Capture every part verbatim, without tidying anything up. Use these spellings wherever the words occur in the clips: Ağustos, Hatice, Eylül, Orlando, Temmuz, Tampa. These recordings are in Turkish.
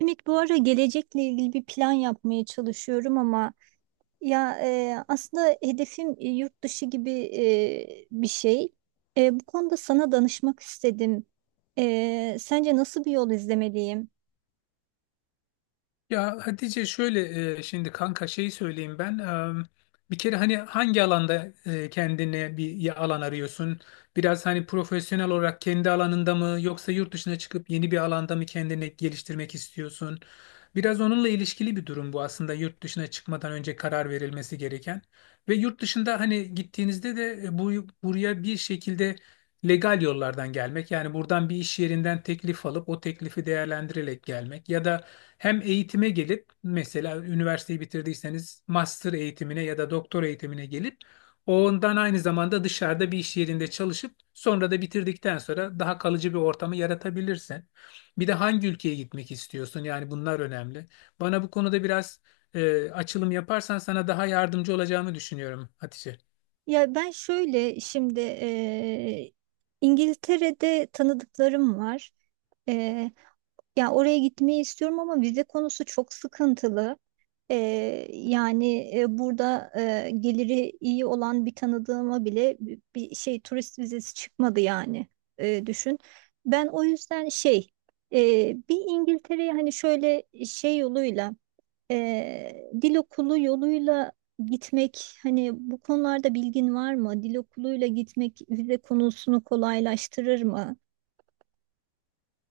Ümit, bu ara gelecekle ilgili bir plan yapmaya çalışıyorum ama ya e, aslında hedefim e, yurt dışı gibi e, bir şey. E, bu konuda sana danışmak istedim. E, sence nasıl bir yol izlemeliyim? Ya Hatice şöyle e, şimdi kanka şeyi söyleyeyim ben. E, bir kere hani hangi alanda e, kendine bir ya- alan arıyorsun? Biraz hani profesyonel olarak kendi alanında mı yoksa yurt dışına çıkıp yeni bir alanda mı kendini geliştirmek istiyorsun? Biraz onunla ilişkili bir durum bu, aslında yurt dışına çıkmadan önce karar verilmesi gereken. Ve yurt dışında hani gittiğinizde de e, bu buraya bir şekilde legal yollardan gelmek, yani buradan bir iş yerinden teklif alıp o teklifi değerlendirerek gelmek ya da hem eğitime gelip mesela üniversiteyi bitirdiyseniz master eğitimine ya da doktor eğitimine gelip ondan aynı zamanda dışarıda bir iş yerinde çalışıp sonra da bitirdikten sonra daha kalıcı bir ortamı yaratabilirsin. Bir de hangi ülkeye gitmek istiyorsun? Yani bunlar önemli. Bana bu konuda biraz e, açılım yaparsan sana daha yardımcı olacağımı düşünüyorum Hatice. Ya ben şöyle şimdi e, İngiltere'de tanıdıklarım var. E, Ya oraya gitmeyi istiyorum ama vize konusu çok sıkıntılı. Ee, yani e, burada e, geliri iyi olan bir tanıdığıma bile bi- bir şey, turist vizesi çıkmadı yani. Ee, düşün. Ben o yüzden şey, e, bir İngiltere'ye hani şöyle şey yoluyla, e, dil okulu yoluyla gitmek, hani bu konularda bilgin var mı? Dil okuluyla gitmek vize konusunu kolaylaştırır mı?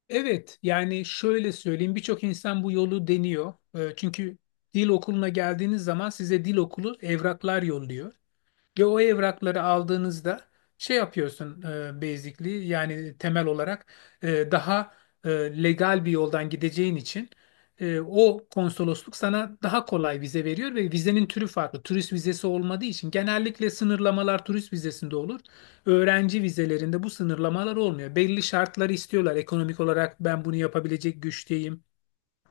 Evet, yani şöyle söyleyeyim, birçok insan bu yolu deniyor. E, çünkü dil okuluna geldiğiniz zaman size dil okulu evraklar yolluyor. Ve o evrakları aldığınızda şey yapıyorsun, e, basically, yani temel olarak e, daha e, legal bir yoldan gideceğin için e, o konsolosluk sana daha kolay vize veriyor ve vizenin türü farklı. Turist vizesi olmadığı için genellikle sınırlamalar turist vizesinde olur. Öğrenci vizelerinde bu sınırlamalar olmuyor. Belli şartları istiyorlar. Ekonomik olarak ben bunu yapabilecek güçteyim.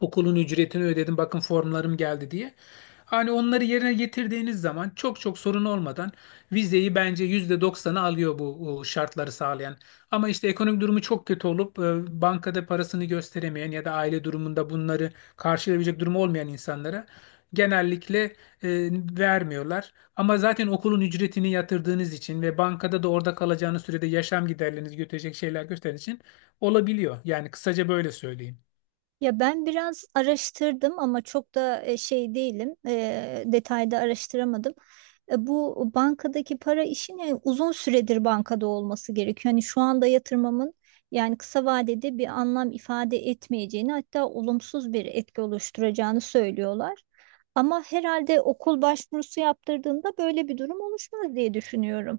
Okulun ücretini ödedim, bakın formlarım geldi diye. Hani onları yerine getirdiğiniz zaman çok çok sorun olmadan vizeyi bence yüzde doksanı alıyor, bu o şartları sağlayan. Ama işte ekonomik durumu çok kötü olup e, bankada parasını gösteremeyen ya da aile durumunda bunları karşılayabilecek durumu olmayan insanlara genellikle e, vermiyorlar. Ama zaten okulun ücretini yatırdığınız için ve bankada da orada kalacağınız sürede yaşam giderlerinizi götürecek şeyler gösterdiğiniz için olabiliyor. Yani kısaca böyle söyleyeyim. Ya ben biraz araştırdım ama çok da e, şey değilim, e, detayda araştıramadım. E, bu bankadaki para işini uzun süredir bankada olması gerekiyor. Hani şu anda yatırmamın yani kısa vadede bir anlam ifade etmeyeceğini, hatta olumsuz bir etki oluşturacağını söylüyorlar. Ama herhalde okul başvurusu yaptırdığında böyle bir durum oluşmaz diye düşünüyorum.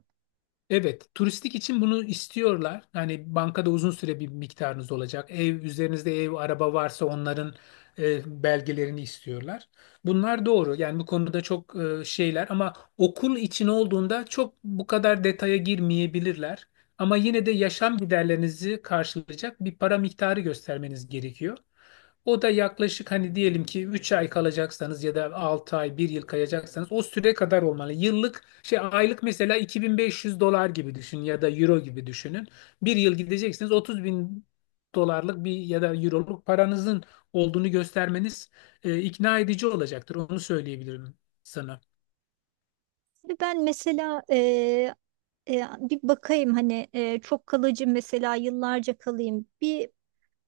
Evet, turistik için bunu istiyorlar. Yani bankada uzun süre bir miktarınız olacak. Ev üzerinizde ev, araba varsa onların e, belgelerini istiyorlar. Bunlar doğru. Yani bu konuda çok e, şeyler, ama okul için olduğunda çok bu kadar detaya girmeyebilirler. Ama yine de yaşam giderlerinizi karşılayacak bir para miktarı göstermeniz gerekiyor. O da yaklaşık, hani diyelim ki üç ay kalacaksanız ya da altı ay, bir yıl kalacaksanız, o süre kadar olmalı. Yıllık şey, aylık mesela iki bin beş yüz dolar gibi düşün ya da euro gibi düşünün. Bir yıl gideceksiniz, otuz bin dolarlık bir ya da euroluk paranızın olduğunu göstermeniz e, ikna edici olacaktır. Onu söyleyebilirim sana. Ve ben mesela, e, e, bir bakayım, hani e, çok kalıcı, mesela yıllarca kalayım, bir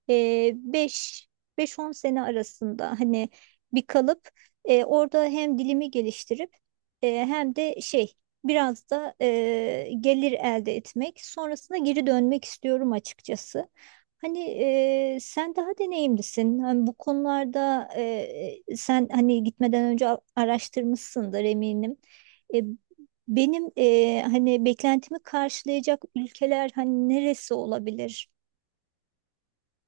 e, beş beş on sene arasında hani, bir kalıp e, orada hem dilimi geliştirip e, hem de şey, biraz da e, gelir elde etmek, sonrasında geri dönmek istiyorum açıkçası. Hani, e, sen daha deneyimlisin. Hani bu konularda e, sen, hani gitmeden önce a- araştırmışsındır eminim. E, Benim e, hani beklentimi karşılayacak ülkeler hani neresi olabilir?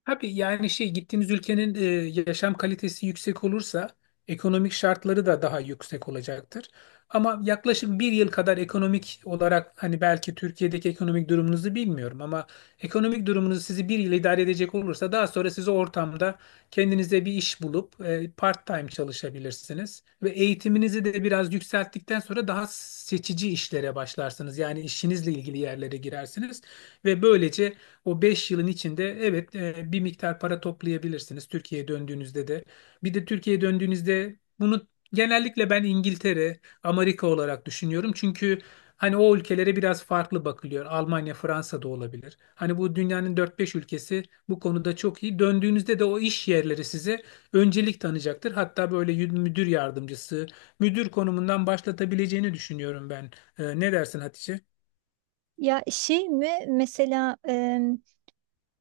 Abi yani şey, gittiğiniz ülkenin e, yaşam kalitesi yüksek olursa, ekonomik şartları da daha yüksek olacaktır. Ama yaklaşık bir yıl kadar ekonomik olarak, hani belki Türkiye'deki ekonomik durumunuzu bilmiyorum ama ekonomik durumunuz sizi bir yıl idare edecek olursa, daha sonra siz o ortamda kendinize bir iş bulup e, part-time çalışabilirsiniz ve eğitiminizi de biraz yükselttikten sonra daha seçici işlere başlarsınız. Yani işinizle ilgili yerlere girersiniz ve böylece o beş yılın içinde, evet, e, bir miktar para toplayabilirsiniz Türkiye'ye döndüğünüzde de. Bir de Türkiye'ye döndüğünüzde bunu genellikle ben İngiltere, Amerika olarak düşünüyorum. Çünkü hani o ülkelere biraz farklı bakılıyor. Almanya, Fransa da olabilir. Hani bu dünyanın dört beş ülkesi bu konuda çok iyi. Döndüğünüzde de o iş yerleri size öncelik tanıyacaktır. Hatta böyle yü- müdür yardımcısı, müdür konumundan başlatabileceğini düşünüyorum ben. E, ne dersin Hatice? Ya şey mi mesela, em,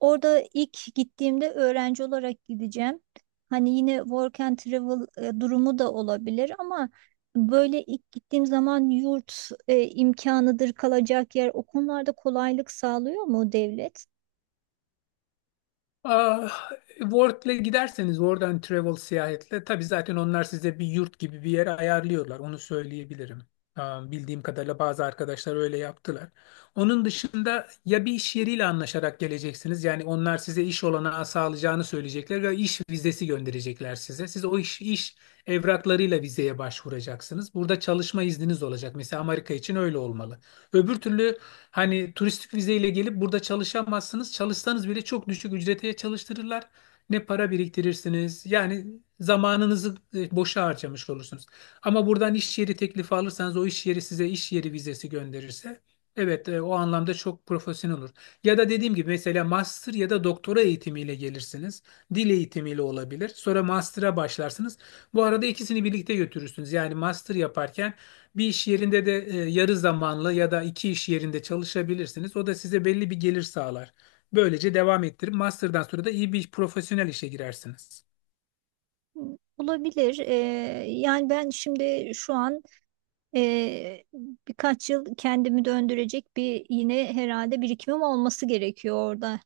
orada ilk gittiğimde öğrenci olarak gideceğim. Hani yine work and travel e, durumu da olabilir ama böyle ilk gittiğim zaman yurt e, imkanıdır, kalacak yer, o konularda kolaylık sağlıyor mu devlet? Ah, World'le giderseniz, oradan travel seyahatle tabii zaten onlar size bir yurt gibi bir yere ayarlıyorlar, onu söyleyebilirim. Ah, bildiğim kadarıyla bazı arkadaşlar öyle yaptılar. Onun dışında ya bir iş yeriyle anlaşarak geleceksiniz. Yani onlar size iş olanağı sağlayacağını söyleyecekler ve iş vizesi gönderecekler size. Siz o iş, iş evraklarıyla vizeye başvuracaksınız. Burada çalışma izniniz olacak. Mesela Amerika için öyle olmalı. Öbür türlü hani turistik vizeyle gelip burada çalışamazsınız. Çalışsanız bile çok düşük ücrete çalıştırırlar. Ne para biriktirirsiniz. Yani zamanınızı e, boşa harcamış olursunuz. Ama buradan iş yeri teklifi alırsanız, o iş yeri size iş yeri vizesi gönderirse, evet, e, o anlamda çok profesyonel olur. Ya da dediğim gibi mesela master ya da doktora eğitimiyle gelirsiniz. Dil eğitimiyle olabilir. Sonra master'a başlarsınız. Bu arada ikisini birlikte götürürsünüz. Yani master yaparken bir iş yerinde de e, yarı zamanlı ya da iki iş yerinde çalışabilirsiniz. O da size belli bir gelir sağlar. Böylece devam ettirip master'dan sonra da iyi bir profesyonel işe girersiniz. Olabilir. E, yani ben şimdi şu an e, birkaç yıl kendimi döndürecek bir, yine herhalde birikimim olması gerekiyor orada.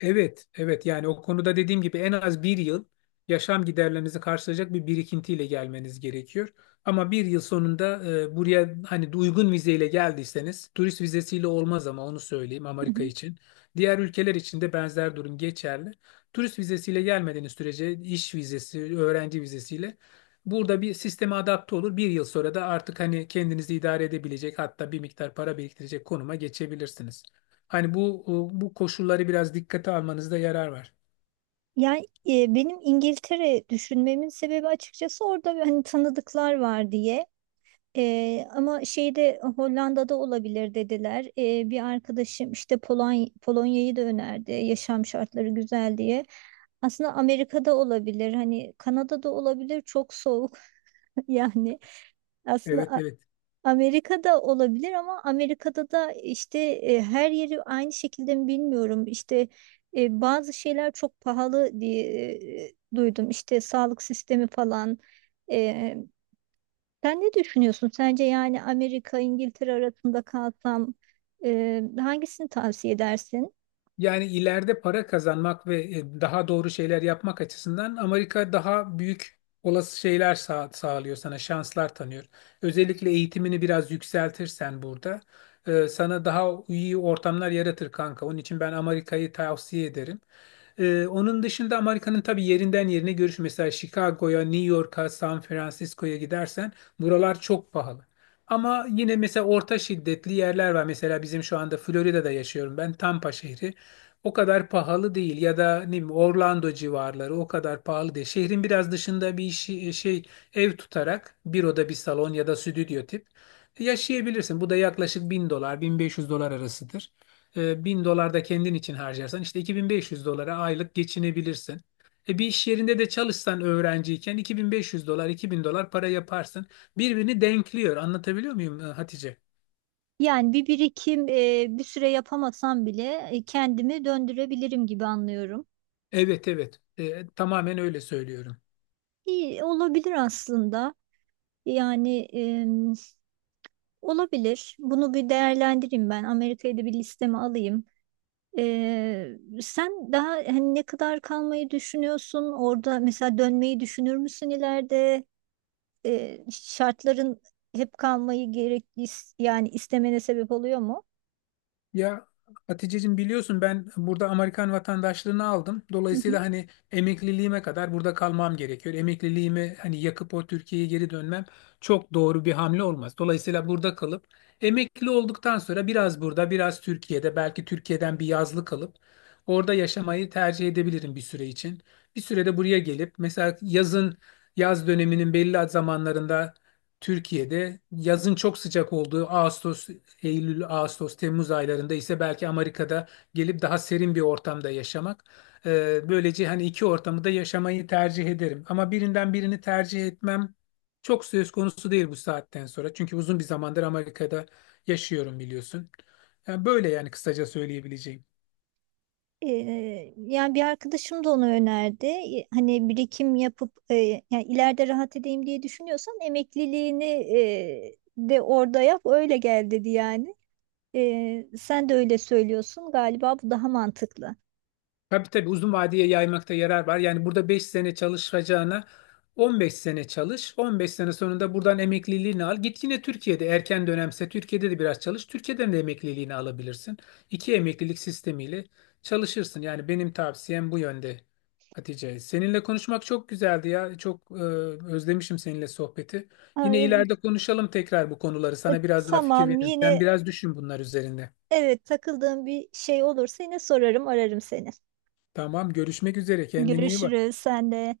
Evet, evet, yani o konuda dediğim gibi en az bir yıl yaşam giderlerinizi karşılayacak bir birikintiyle gelmeniz gerekiyor. Ama bir yıl sonunda e, buraya hani uygun vizeyle geldiyseniz, turist vizesiyle olmaz ama, onu söyleyeyim Amerika için. Diğer ülkeler için de benzer durum geçerli. Turist vizesiyle gelmediğiniz sürece, iş vizesi, öğrenci vizesiyle burada bir sisteme adapte olur. Bir yıl sonra da artık hani kendinizi idare edebilecek hatta bir miktar para biriktirecek konuma geçebilirsiniz. Hani bu bu koşulları biraz dikkate almanızda yarar var. Yani e, benim İngiltere düşünmemin sebebi açıkçası orada bir, hani tanıdıklar var diye. E, ama şeyde Hollanda'da olabilir dediler. E, bir arkadaşım işte Polony Polonya'yı da önerdi. Yaşam şartları güzel diye. Aslında Amerika'da olabilir. Hani Kanada'da olabilir. Çok soğuk yani. Evet, Aslında evet. Amerika'da olabilir ama Amerika'da da işte e, her yeri aynı şekilde mi bilmiyorum. İşte e, bazı şeyler çok pahalı diye e, duydum. İşte sağlık sistemi falan. E, Sen ne düşünüyorsun? Sence yani Amerika, İngiltere arasında kalsam e, hangisini tavsiye edersin? Yani ileride para kazanmak ve e, daha doğru şeyler yapmak açısından Amerika daha büyük olası şeyler sağ- sağlıyor sana, şanslar tanıyor. Özellikle eğitimini biraz yükseltirsen burada e, sana daha iyi ortamlar yaratır kanka. Onun için ben Amerika'yı tavsiye ederim. E, onun dışında Amerika'nın tabii yerinden yerine görüş. Mesela Chicago'ya, New York'a, San Francisco'ya gidersen buralar çok pahalı. Ama yine mesela orta şiddetli yerler var. Mesela bizim şu anda Florida'da yaşıyorum ben, Tampa şehri o kadar pahalı değil ya da ne bileyim Orlando civarları o kadar pahalı değil. Şehrin biraz dışında bir işi, e, şey, ev tutarak bir oda bir salon ya da stüdyo tip yaşayabilirsin. Bu da yaklaşık bin dolar, bin beş yüz dolar arasıdır. Ee, bin dolar da kendin için harcarsan işte iki bin beş yüz dolara aylık geçinebilirsin. E, bir iş yerinde de çalışsan öğrenciyken iki bin beş yüz dolar, iki bin dolar para yaparsın. Birbirini denkliyor. Anlatabiliyor muyum e, Hatice? Yani bir birikim, e, bir süre yapamasam bile e, kendimi döndürebilirim gibi anlıyorum. Evet, evet. E, tamamen öyle söylüyorum. İyi olabilir aslında. Yani, olabilir. Bunu bir değerlendireyim ben. Amerika'yı da bir listeme alayım. Ee, sen daha, hani ne kadar kalmayı düşünüyorsun? Orada mesela dönmeyi düşünür müsün ileride? Ee, şartların hep kalmayı gerek is- yani istemene sebep oluyor mu? Ya Hatice'cim, biliyorsun ben burada Amerikan vatandaşlığını aldım. Hı hı. Dolayısıyla hani emekliliğime kadar burada kalmam gerekiyor. Emekliliğimi hani yakıp o Türkiye'ye geri dönmem çok doğru bir hamle olmaz. Dolayısıyla burada kalıp emekli olduktan sonra biraz burada, biraz Türkiye'de, belki Türkiye'den bir yazlık alıp orada yaşamayı tercih edebilirim bir süre için. Bir sürede buraya gelip mesela yazın, yaz döneminin belli zamanlarında, Türkiye'de yazın çok sıcak olduğu Ağustos, Eylül, Ağustos, Temmuz aylarında ise belki Amerika'da gelip daha serin bir ortamda yaşamak. E, böylece hani iki ortamı da yaşamayı tercih ederim. Ama birinden birini tercih etmem çok söz konusu değil bu saatten sonra. Çünkü uzun bir zamandır Amerika'da yaşıyorum, biliyorsun. Yani böyle, yani kısaca söyleyebileceğim. Ee, yani bir arkadaşım da onu önerdi. Ee, Hani birikim yapıp e, yani ileride rahat edeyim diye düşünüyorsan, emekliliğini e, de orada yap öyle gel dedi yani. Ee, sen de öyle söylüyorsun. Galiba bu daha mantıklı. Tabii, tabii, uzun vadeye yaymakta yarar var. Yani burada beş sene çalışacağına on beş sene çalış. on beş sene sonunda buradan emekliliğini al. Git yine Türkiye'de, erken dönemse Türkiye'de de biraz çalış. Türkiye'den de emekliliğini alabilirsin. İki emeklilik sistemiyle çalışırsın. Yani benim tavsiyem bu yönde Hatice. Seninle konuşmak çok güzeldi ya. Çok e, özlemişim seninle sohbeti. Aa, Yine evet. ileride konuşalım tekrar bu konuları. E, Sana biraz daha fikir tamam, veririm. Sen yine biraz düşün bunlar üzerinde. evet, takıldığım bir şey olursa yine sorarım, ararım seni. Tamam, görüşmek üzere. Kendine iyi bak. Görüşürüz, sen de.